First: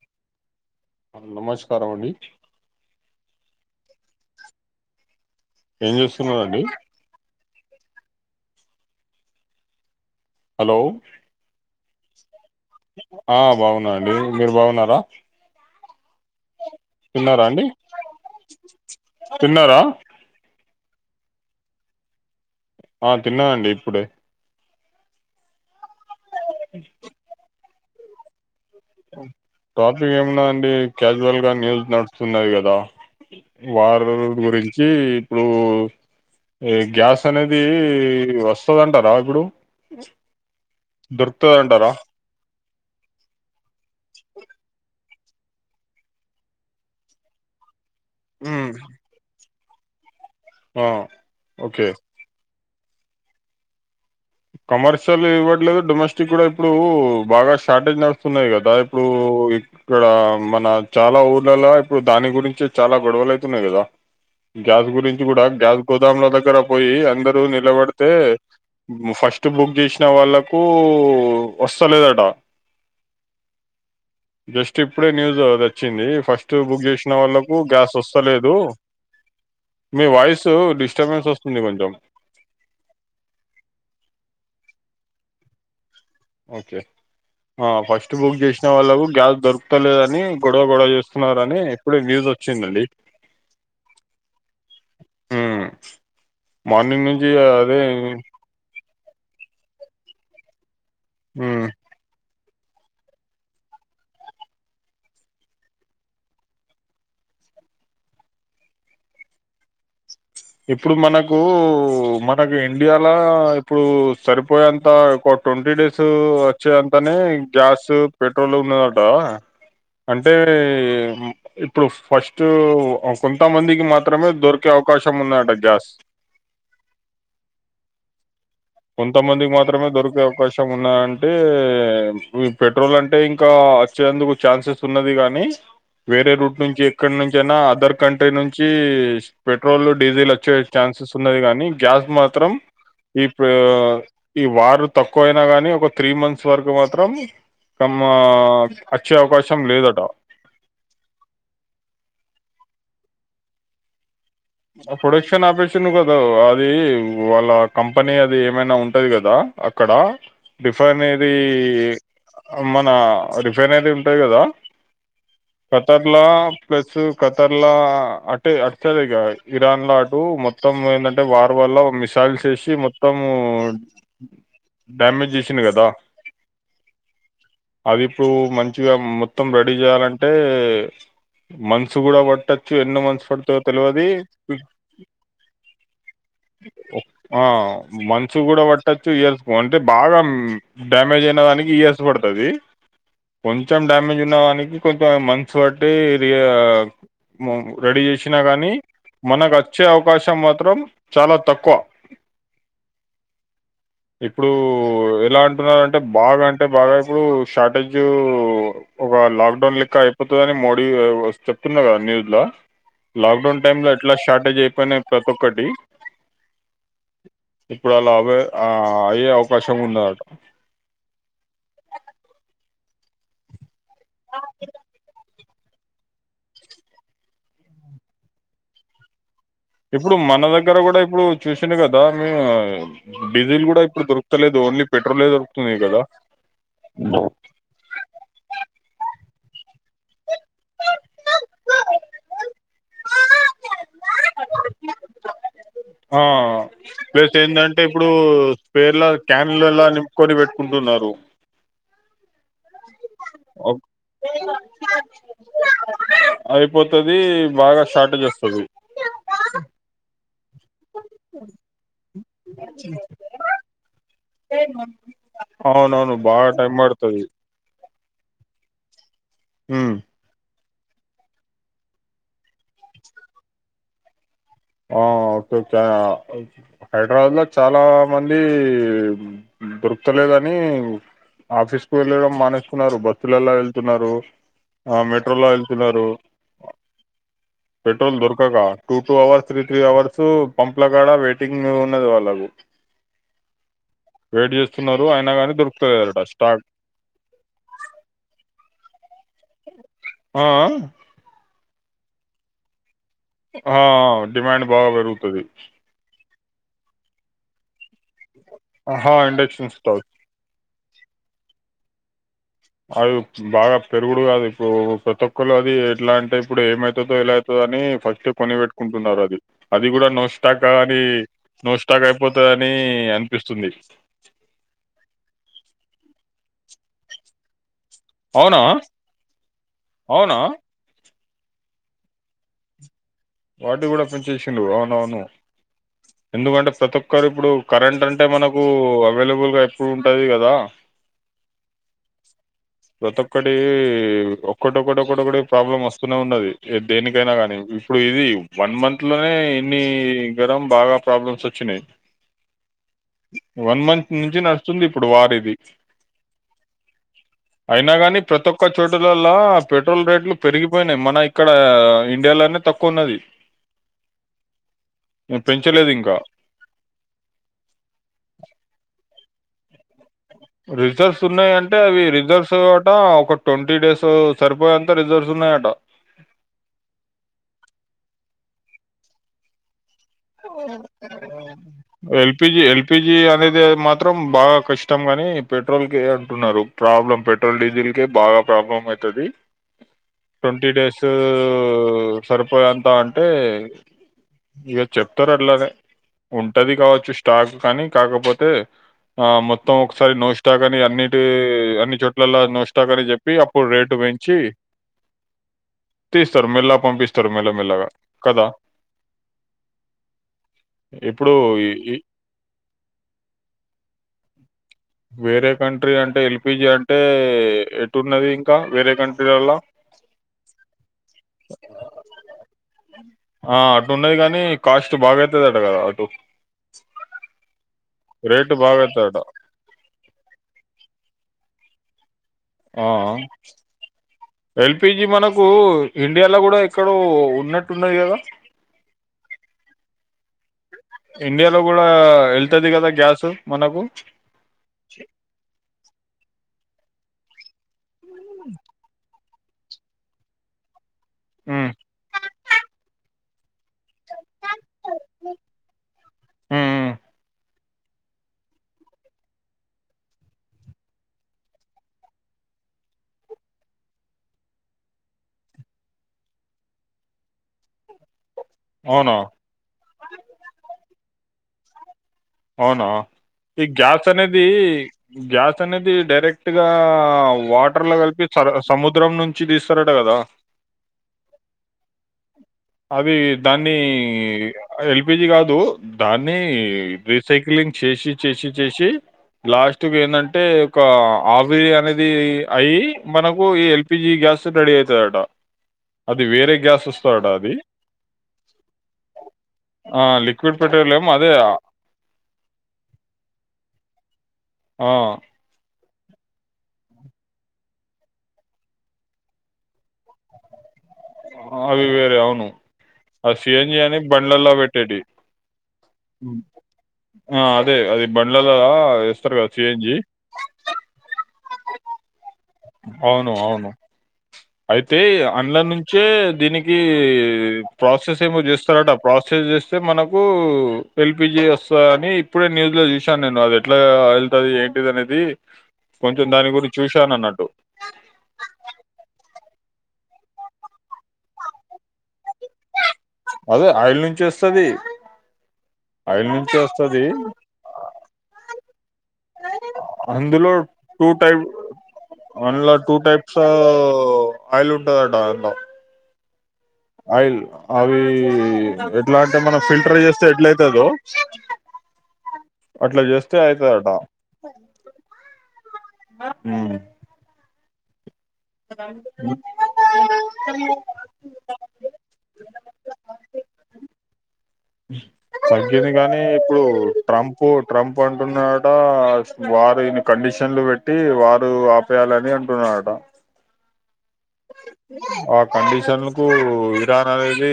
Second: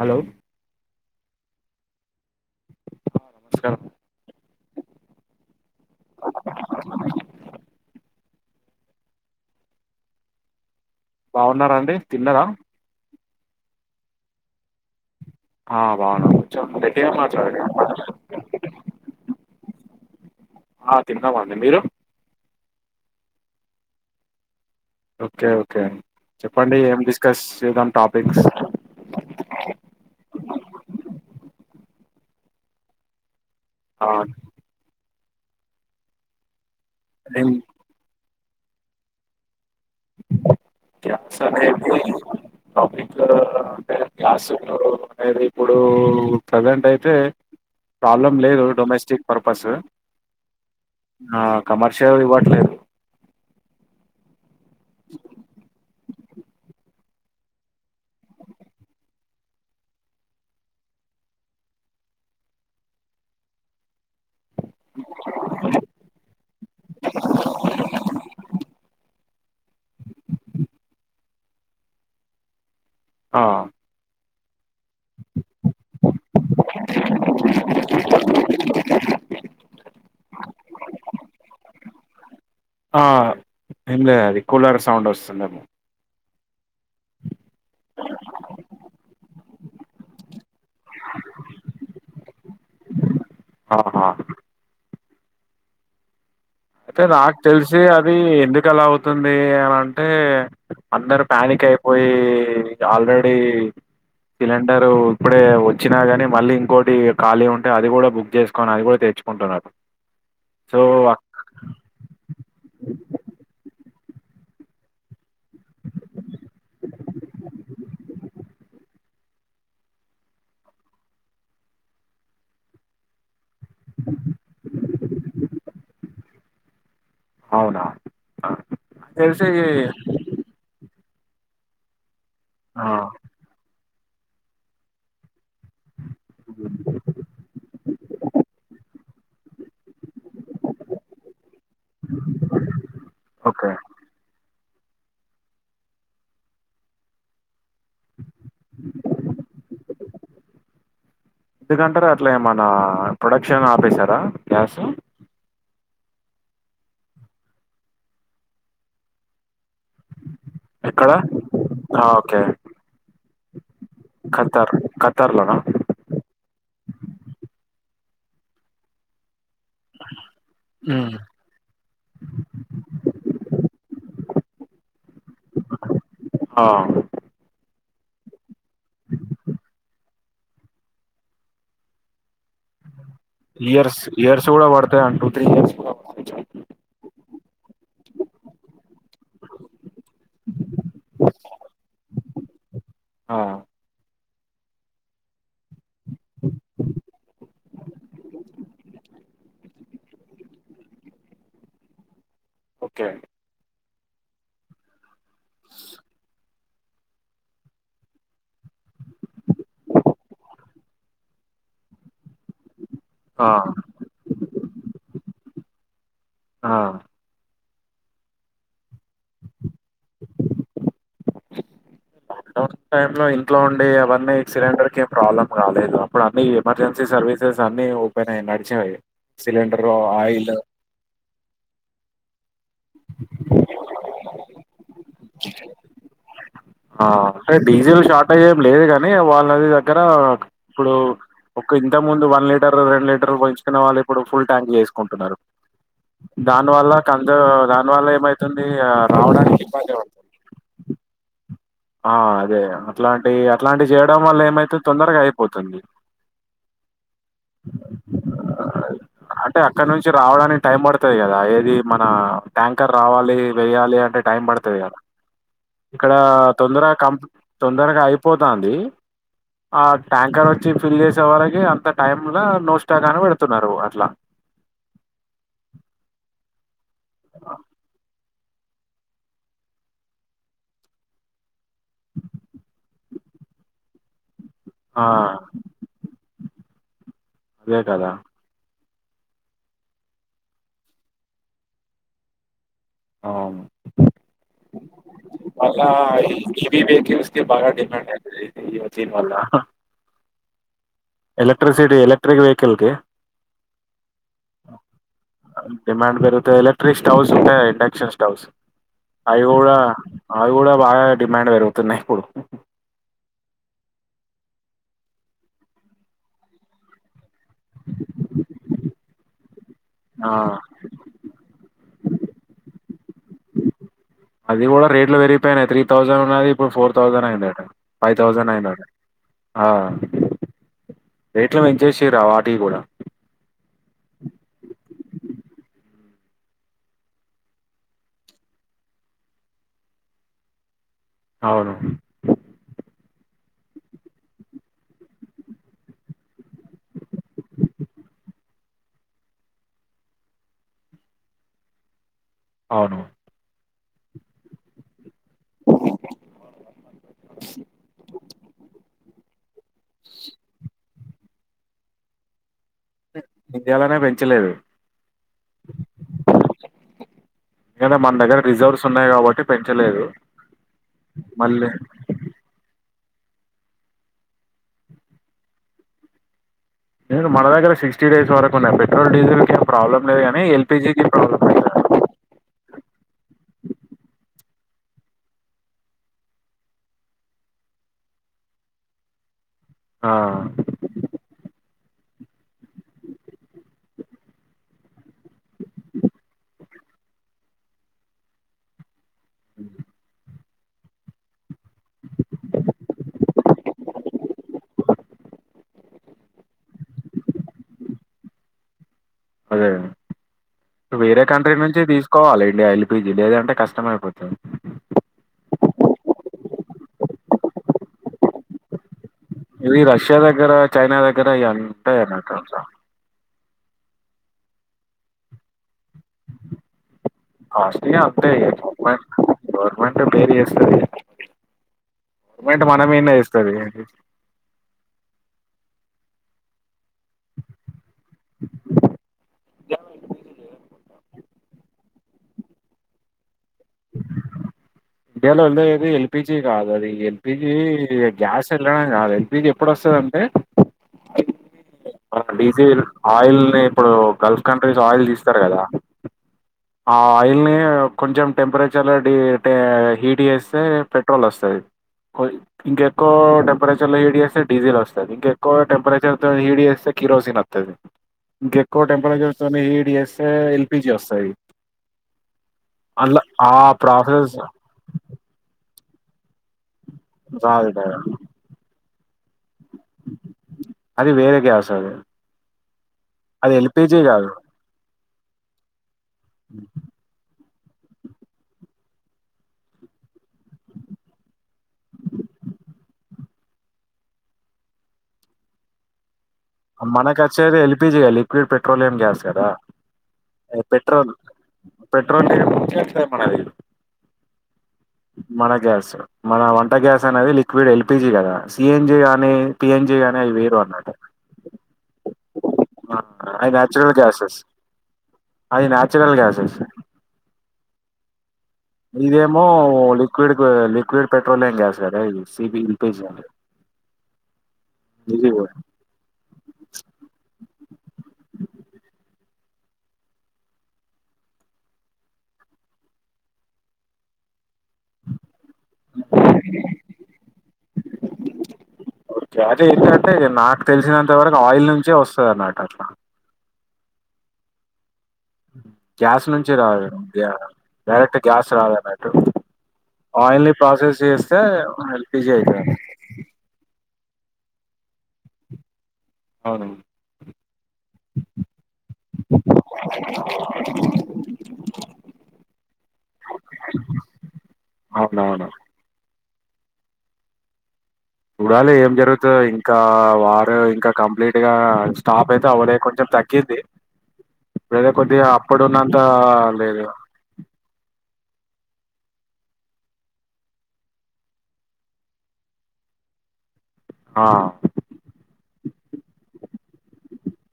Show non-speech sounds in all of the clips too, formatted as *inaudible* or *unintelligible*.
Hello నమస్కారం అండి నమ ఏం చేస్తున్నారండి హలో బాగున్నారా అండి తిన్నరా ఆ బాగున్నామండి మీరు బాగున్నారా ఆ బాగున్న అండీ గట్టిగా తిన్నారా మాట్లాడండి అండి తిన్నారా ఆ తిన్నా మండి మీరు ఆ తిన్నా నండి ఇప్పుడే ఓకే ఓకే చెప్పండి ఏమి డిస్కస్ చేద్దాం టాపిక్స్ టాపిక్ ఏమున్నాయి క్యాజువల్ గా న్యూస్ నడుస్తున్నది కదా వార్ ఆ రూమ్ గురించి ఉమ్ ఈ గ్యాస్ నేను అనేది వస్తు వస్తుందంటారా ఇప్పుడు గ్యాస్ దొరుకుతదంటారా అనేది పబ్లిక్ అంటే గ్యాస్ అయితే ఇప్పుడు ప్రజెంట్ అయితే ప్రాబ్లం లేదు ఉమ్, డొమెస్టిక్ పర్ పస్ ఆ ఆ ఓకే కమర్షియల్ ఇవ్వట్లేదు కమర్షియల్ ఇవ్వట్లేదు డొమె కూడా ఇప్పుడు బాగా షార్టేజ్ వస్తున్నాయి కదా ఇప్పుడు ఇక్కడ మన చాలా ఊర్లలో ఇప్పుడు దాని గురించి చాలా గొడవలై తున్నాయి కదా గ్యాస్ గురించి కూడా గ్యాస్ గోదాంల దగ్గర పోయి అందరూ నిలబడితే ఫస్ట్ బుక్ చేసిన వాళ్ళకు వస్తలేదట ఆ జస్ట్ ఫస్ట్ ఇప్పుడే న్యూస్ తెచ్చింది ఫస్ట్ బుక్ చేసిన వాళ్ళకు గ్యాస్ వస్తలేదు మీ వాయిస్ డిస్టర్బెన్స్ వస్తుంది కొంచెం ఆ ఏం లేదు అది కూలర్ సౌండ్ వస్తుందేమో ఓకే ఫస్ట్ బుక్ చేసిన వాళ్ళకు గ్యాస్ దొరుకుతలేదని గొడవ గొడవ చేస్తున్నని ఎప్పుడే వ్యూస్ వచ్చిందండి ఆహా ఊ అయితే నాకు తెలిసి అది ఎందుకు అలా అవుతు అతుంది అని అంటే అందరు ప్యానిక్ ఉమ్ అయిపోయి ఆల్రెడీ సిలిండర్ ఇప్పుడే వచ్చినా ని మళ్ళీ ఇంకోటి ఖాళీ ఉంటే అది కూడా బుక్ చేసుకని అది కూడా తెచ్చుకుంటున్నారు సో ఇప్పుడు మనకు ఉ మనకి ఇండియాలో ఇప్పుడు సరిపోయేంత ట్వంటీ డేస్ వచ్చే అంతనే గ్యాస్ పెట్రోల్ ఉన్నదట అంటే ఇప్పుడు ఫస్ట్ కొంతమందికి మాత్రమే దొరికే అవకాశం ఉన్నాట గ్యాస్ అవునా కొంతమందికి తెలిసి మాత్రమే దొరికే అవకాశం ఉన్నా టే యే ఈ ఆ పెట్రోల్ అంటే ఇంకా వచ్చేందుకు ఛాన్సెస్ ఉన్నది గాని వేరే రూట్ నుంచి ఎక్కడ నుంచి అయినా అదర్ కంట్రీ నుంచి పెట్రోల్ డిజిల్లా చ్చ ఛాన్సెస్ ఉన్నది కానీ గ్యాస్ మాత్రం ఇం ఓకే ఈ వారు తక్కువ అయినా గానీ ఒక త్రీ మంత్స్ వరకు మాత్రం కమ్మా వచ్చే అవకాశం లేదట నా ప్రొడక్షన్ ఆఫీసరా ప్రొడక్షన్ ఆఫీసర్ వచ్చను కదా అది వాళ్ళ కంపెనీ అది ఏమైనా ఉంటది కదా అక్కడ ఎక్కడ రిఫైనరీ ఆ, ఓకే మన రిఫైనరీ ఉంటది కదా ఖతార్ ఖతార్ లోనా ఖతర్లా ప్లస్ ఖతర్లా అంటే అదిగా ఇరాన్ లాకు అటు మొత్తం మ్మ్. ఏంటంటే వారు వల్ల మిసైల్స్ చేసి మొత్తము ఉ డ్యామేజ్ చేసింది కదా ఆ అవి ఇప్పుడు మంచి మగా మొత్తం రెడీ చేయాలంటే అంటే మంత్స్ కూడా పట్టొచ్చు ఎన్నో మనుసు పడుతు తెలివది చూడ పడుత అంటూ త్రీ ఇ ఆ మన్సు కూడా ఒక టచ్బ ఇయర్స్ బాగా డా మే జ్ అయిందని ఇయర్స్ పడ్తది ఆ, కొంచెం డామేజ్ తన్ననికి కొంచెం మంత్స్ బట్టి ర రెడీ చేసినా గానీ మనకు వచ్చే అవకాశం మాత్రం చాలా తక్కువ ఓకే అండి ఇప్పుడు ఎలా అంటున్నారు అంటే బాగా అంటే బాగా ఇప్పుడు షార్టేజ్ ఒక లాక్డౌన్ లెక్క అయిపోతుందని మోడీ చెప్తున్నారు కదా న్యూస్ లో ఆ లాక్డౌన్ టైమ్ లో షార్టెజ్ ఏయిప్ప ప్రతో కటి ఆ ఇప్పుడు అలా అవే ఆ అయే అవకాశం ఉందట టైం లో ఇంట్లో ఉ అ ఎవన్న సిరెండర్ క ప్రాబ్లమ్ రాలేదు అప్పుడు అన్నీ ఎమర్జెన్సీ సర్వీసెస్ అన్ని ఓపెన్ అయ్యి నడిచినాయి సిలిండర్ ఇప్పుడు మన ఆయిల్ దగ్గర కూడా ఇప్పుడు చూసింది కదా *unintelligible* డీజిల్ కూడా ఇప్పుడు దొరుక్ తలేదు ఒన్లీ పె పెట్రోలే దొరుకుతుంది కదా ఆ డీజిల్ షార్టేజ్ ఏమి లేదు గాని వాళ్ అది దగ్గర ఇప్పుడు ఒక ఇంత ముందు వన్ లీటర్ రెండు లీటర్ పోయించుకునే వాళ్ళు ఇప్పుడు ఫుల్ ట్యాంక్ చేయిస్కుంటున్నారు ఆ ప్లెస్ ఏందంటే దాని ఇప్పుడు వల్ల ఏమైతుంది ఆ, స్పేర్ల క్యాన్ రావడానికి లల్లా ఇబ్బంది పడుతుంది నింపుకొని పెట్టుకుంటున్నారు ఆ అదే అట్లాంటి అట్లాంటి ఒక్- చేయడం వల్లే ఏమైతే తొందరగా అయిపోతుంది అయిపోతది బాగా షార్టేజ్ వస్తది అంటే అక్కడ నుంచి రావడానికి టైం పడుతుంది కదా ఏది మన ట్యాంకర్ రావాలి వెయ్యాలి అంటే టైం పడుతది కదా అవునవును ఇక్కడా బాగా టైం తొందరగా పడుతది కంప్ తొందరగా అయి పోతాంది ఆ ట్యాంకర్ వచ్చ వచ్చి ఫిల్ చేసే వరకి అంత టైమ్ల నో స్టాక్ అని పెడుతున్నారు అట్లా ఆ ఒక్కేక్కే హైదరాబాద్ లో చాలా మంది దొరుకతలేదని ఆఫీస్ కు వెళ్ళడం మానేస్తున్నారు బస్సులల్లా వెళ్తున్నారు ఆ మెట్రోలో వెళ్తున్నారు అదే కదా పెట్రోల్ దొరుక గా two two hour three three hours pump ల కాడ వెయిటింగ్ ఉన్నది వాళ్ళకు అ వెయిట్ చేస్తున్నారు అయినా కానీ దొరుకుతలేదట అయిన స్టాక్ ఈవి వెహికల్స్కే బాగా డిమాండ్ అండి దీపాళ్ల ఆ ఆ ఎలక్ట్రిసిటీ ఎలక్ట్రిక్ వెహికల్కి ఆ డిమాండ్ బాగా పెరుగుతది త్రీ స్టౌస్ ఉంటే ఇండక్షన్ స్టౌస్ ఆహా ఇండక్షన్ అయిగుడా స్టవ్ అవిగూడ బాగా డిమాండ్ పెరుగుతున్నాయిప్పుడు అవి బాగా పెరుగుడు కాదు ఇప్పుడు ప్రతి ఒక్కళ్ళు అది ఎట్లా అంటే ఇప్పుడు ఏమవుతదో ఎలా అయితొ అని ఫస్ట్ కొనిపెట్టుకుంటున్నారు అది అది కూడా ఆ నొస్టాక్ అని నో స్టాక్ అయిపోతుందిని అనిపిస్తుంది అది కూడా రేట్ లో వెరగిపోయినాయి త్రీ థౌసండ్ ఉన్నది ఇప్పుడు ఫోర్ థౌసండ్ అయిందిట ఫైవ్ థౌజండ్ అవునా నైన్ హండ్రెడ్ అవునా రట్ల విజయశ్రీరావు వాటివి కూడా వాటి కూడా పెంచేసిండు అవునవును ఎందుకంటే ప్రతి ఒక్కరు ఇప్పుడు కరెంట్ అంటే మనకు అవైలబుల్గా ఎప్పుడు ఉంటుది కదా అవును ప్రతి ఒక్కటి ఒక్కటొక్కటిొక్కటొ ఒకటి ప్రాబ్లమ్ వస్తూనే ఉన్నది దేనికైనా కాగానీ వన్ మంత్లోనే ఇన్ని గరం బాగా ప్రాబ్లమ్స్ వచ్చినాయి అవును వన్ మంతంత్ నుంచి నడుస్తుంది ఇప్పుడు వారి ఇది అయినా కాని ప్రతి ఒక్క చోటులలా పెట్రోల్ రేట్లు పెరిగిపోయినాయి మన ఇక్కడ ఇండియాలోనే తక్కువ ఉన్నది ఇండిలానే పెంచలేదు ఇంకా పెంచలేదుదా మన దగ్గర రిజర్వ్స్ ఉన్నాయి కాబట్టి పెంచలేదు రిజర్వస్ ఉన్నాయి మళ్ళీ అంటే అవి రిజర్వస్ అ ఒక ట్వంటీ డేస్ సరిపోయంత రిజర్ట్స్ ఉన్నాయట నేనున దగ్గర సిక్స్టీ డేస్ వరకు ఉన్నాయి పెట్రోల్ డీజిల్కి ఏ ప్రాబ్లమ్ ఎల్పిజి ఎల్పిజి అనేది మాత్రం బాగా కష్టం గాని పెట్రోల్ కే అంటున్నారు ప్రాబ్లం పెట్రోల్ డీజిల్ కే బాగా ప్రాబ్లం అవుతది ఆ ట్వంట డేస్ సరిపో అంతా అంటే చెప్తారు అట్లానే ఉంటది కావచ్చు స్టాక్ కానీ కాకపోతే ఆ మొత్తం ఒకసారి నో స్తా కాని అన్నిటి అన్ని చుట్ట ఇలలా నోస్తాకని చెప్పి ఇప్పుడు రేటు పెంచి తీస్తారు మెల్లగా పంపిస్తారు మెల్లమెెల్లగా కదా అదే వేరే ఇప్పుడు కంట్రీ నుంచి ఈ- ఈ తీసుకోవాలి ఇండియా ఎల్పిజీ లేదంటే కష్టమైపోతుంది వేరే కంట్రీ అంటే ఎల్పిజీ అంటే ఎటున్నది ఇంకా వేరే కంట్రీ ఇవి రష్యా దగ్గర చైనా దగ్గర ఇ ఉంటాయిన్న ఆ అటున్నది కాని కాస్ట్ బాగావుతుదిట కదా అటు అస్ట్లుగా అంతే రేటు బాగా గవర్నమెంట్ అయితదట గవర్నమెంట్ బేర ఎస్తది ఆ ఎల్పిజి మనకు ఇండియాలో కూడా ఎక్కడో ఉన్నట్టున్నది కదా ఇ వెళ్తుది కదా గ్యాస్ మనకు ఇయ్యాల లొల్లి అయింది పిజి కాదు అది ఈ ఎల్పిజి గ్యాస్ ఎల్నే నా గాల్ అది మీది ఎప్పుడోస్తాదంటే హ్మ్మ్ డీజిల్ ఆయిల్ ని ఇప్పుడు గల్ఫ్ కంట్రీస్ ఆయిల్ తీస్తారు గదా ఉమ్ ఆ ఆయిల్ ని కొంచెం టెంపరేచర్లో డీల్ టే హిట్ చేస్తే పెట్రోల్ వస్తది, కో ఇంకే ఎక్కువ టెంపరేచర్ లో హిట్ చేస్తే డీజిల్ వస్తది, ఇంకెక్కువ టెంపరేచర్ తో హీట్ చేస్తే. స కిరోసిన్ వత్తది ఇంకేక్కువ అవునా టెంపరేచర్ తోని హిట్ చేస్తే ఎల్పిజి వస్తా తై అవునా ఈ గ్యాచ్ ప్రాసెస్ అనేది గ్యాచ్ అనేది డైరెక్ట్ గా రాదు వాటర్ లో కదా, కలిపి సము దూరం ను చి తీస్తారంట గదా అది వేరే గ్యాస్ అది అవి అది దాన్ని ఎల్పిజీ కాదు ఎ ల్పి పిజీ గాదు దాన్ని సైకిలింగ్ చేసి చేసి చేసి లాస్ట్గా ఏంటంటే ఒక ఆవిరి అనేది అయి మనకు ఈ ఎల్పిజి గ్యాస్ రెడీ అయితది అట మనక వచ్చేది ఎల్పిజిగా లిక్విడ్ పెట్రోలియం గ్యాస్ కదా ఆ! లిక్విడ్ పెట్రోలియం పెట్రోల్ అదే పెట్రో రో మనది ఆ! మన గ్యాసు మన వంట గ్యాస్ అనేది లిక్విడ్ ఎల్పిజి కదా సిఎన్జి గానీ పిఎన్జి గాని అవి వేరు అనమాట అవి వేరే అవును ఆ అవి సిఎన్జి నాచురల్ అని గ్యాసెస్ బండ్లలా పెట్టేటి అది నాచురల్ గ్యాసెస్ ఆ అదే అది బండ్లల్లా ఎస్తారు ఇదేమో గదా! సీఎన్‌జీ లిక్విడ్ లిక్విడ్ పెట్ పెట్రోలియం గ్యాస్ గదా సిబి ఎల్పిజి అ అవును అవును అయితే అండ్లా నుంచే దీనికి ప్రాసెస్ ఏమో చేస్తారట ప్రాసెస్ చేస్తే మనకు ఎల్పిజి వస్తా అని ఇప్పుడే న్యూస్ లో చూసాను నేను అది ఎట్లా వెళ్తది ఏ అనేది కొంచెం దాని గురించి చూశాను అన్నట్టు ఛార్జ్ ఏంటంటే నాకు తెలిసినంత వరకు ఆయిల్ నుంచే వస్తది అన్నాట అట్లా అదే ఆయిల్ నుంచి వస్తాది గ్యాస్ నుంచి రాల డైరెక్ట్ గ్యాస్ రాదన్నట్టు ఆయిల్ అందులో ని ప్రాసెస్ టూ చేస్తే టైప్ ఎల్పిజీ అయితద్ ఓం ఆయిల్ ఉంటదంటా అందులో అవును ఆయిల్ అవి ఎట్లా అంటే మనం ఫిల్టర్ చేస్తే ఎట్ల అయితదో అట్లా చేస్తే అయితదటా. అవునవును హ్ చూడాలి ఏం జరుగుతదో ఇంకా వార్ ఇంకా కంప్లీట్ గా స్టాప్ అయితే అవలే కొంచెం తగ్గింది. ఇప్పుడైతే కొద్దిగా తగ్గింది అప్పుడున్నంత కానీ ఇప్పుడు లేదు ట్రంపు ట్రంప్ అం టుంన్నడటా వార్ ని కండిషన్లు పెట్టి వారు ఆపేయాలని అంటున్నడటా. ఆ ఆ కండిషన్ కు ఇరాన్ అనేది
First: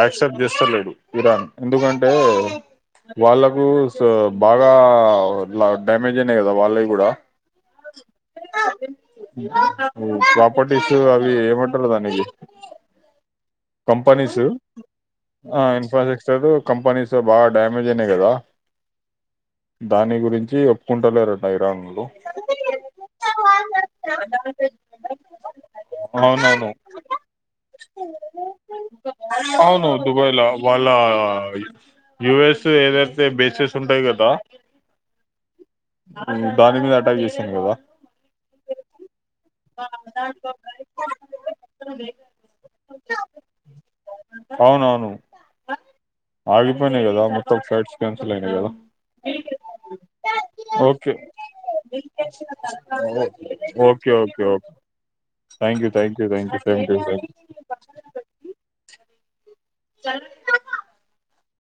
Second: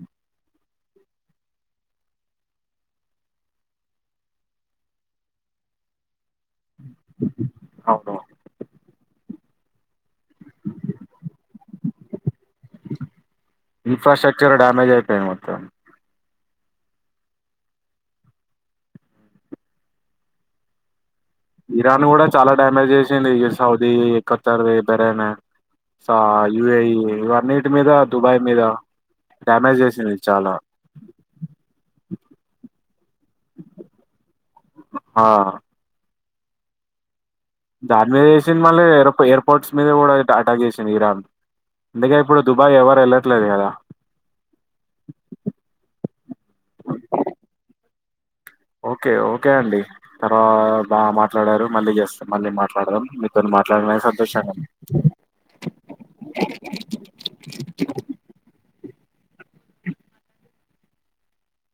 యాక్సెప్ట్ చేస్తలేడు ఇరాన్. ఎందుకంటే వాళ్ళకు సో బాగా ఇట్లా డ్యామేజ్ జ్ అయినయి కదా వాళ్ళవి కూడా అవును హ్ ప్రాప్ ఇన్ఫ్రాస్ట్రక్చరే డ్యామేజ్ అయిపోయింది మొత్తం. స్ట్రక్చరు కంపెనీస్ బాగా డ్యామేజ్ అయినయి కదా దాని గురించి ఒప్పుకుంటలేరు. ఇరాన్ కూడా చాలా డ్యామేజ్ చేసింది సౌదీ, కత్తర్ది, బెరన్, ఆ అవునవును యుఏఈ ఇవన్నిటి మీద దుబాయ్ మీద డ్యామేజ్ అవును చేసింది దుబాయ్లా చాలా వాళ్ళ యుయుఎస్ ఏదైతే బేసెస్ ఉంటయి కదా ఆ హ్ దాని మీద అటాక్ చేస్ దాని మీద వేసింది మళ్ళీ ఎ ఎయిర్పోర్ట్స్ మీద కూడా అటాక్ చేసింది ఇరాన్. అందుకే ఇప్పుడు దుబాయ్ ఎవరు ఎల అవునవును ఆగిపోయినయి కదా మొత్తం ప్ల *inaudible* ఓకే ఓకే *unintelligible* అండి తర్వా బాగా ఓకే మాట్లాడారు మళ్ళీ చేస్తా మళ్ళీ మాట్లాడదాం మీతో ఓకే మాట్లాడిన ఓకే ఒకే సంతోషంగా ఒ ఉంది. థ్యాంక్యూ థ్యాంక్యూ థ్యాంక్యూ థ్యాంక్యూ థ్యాం సరే అండి. *inaudible*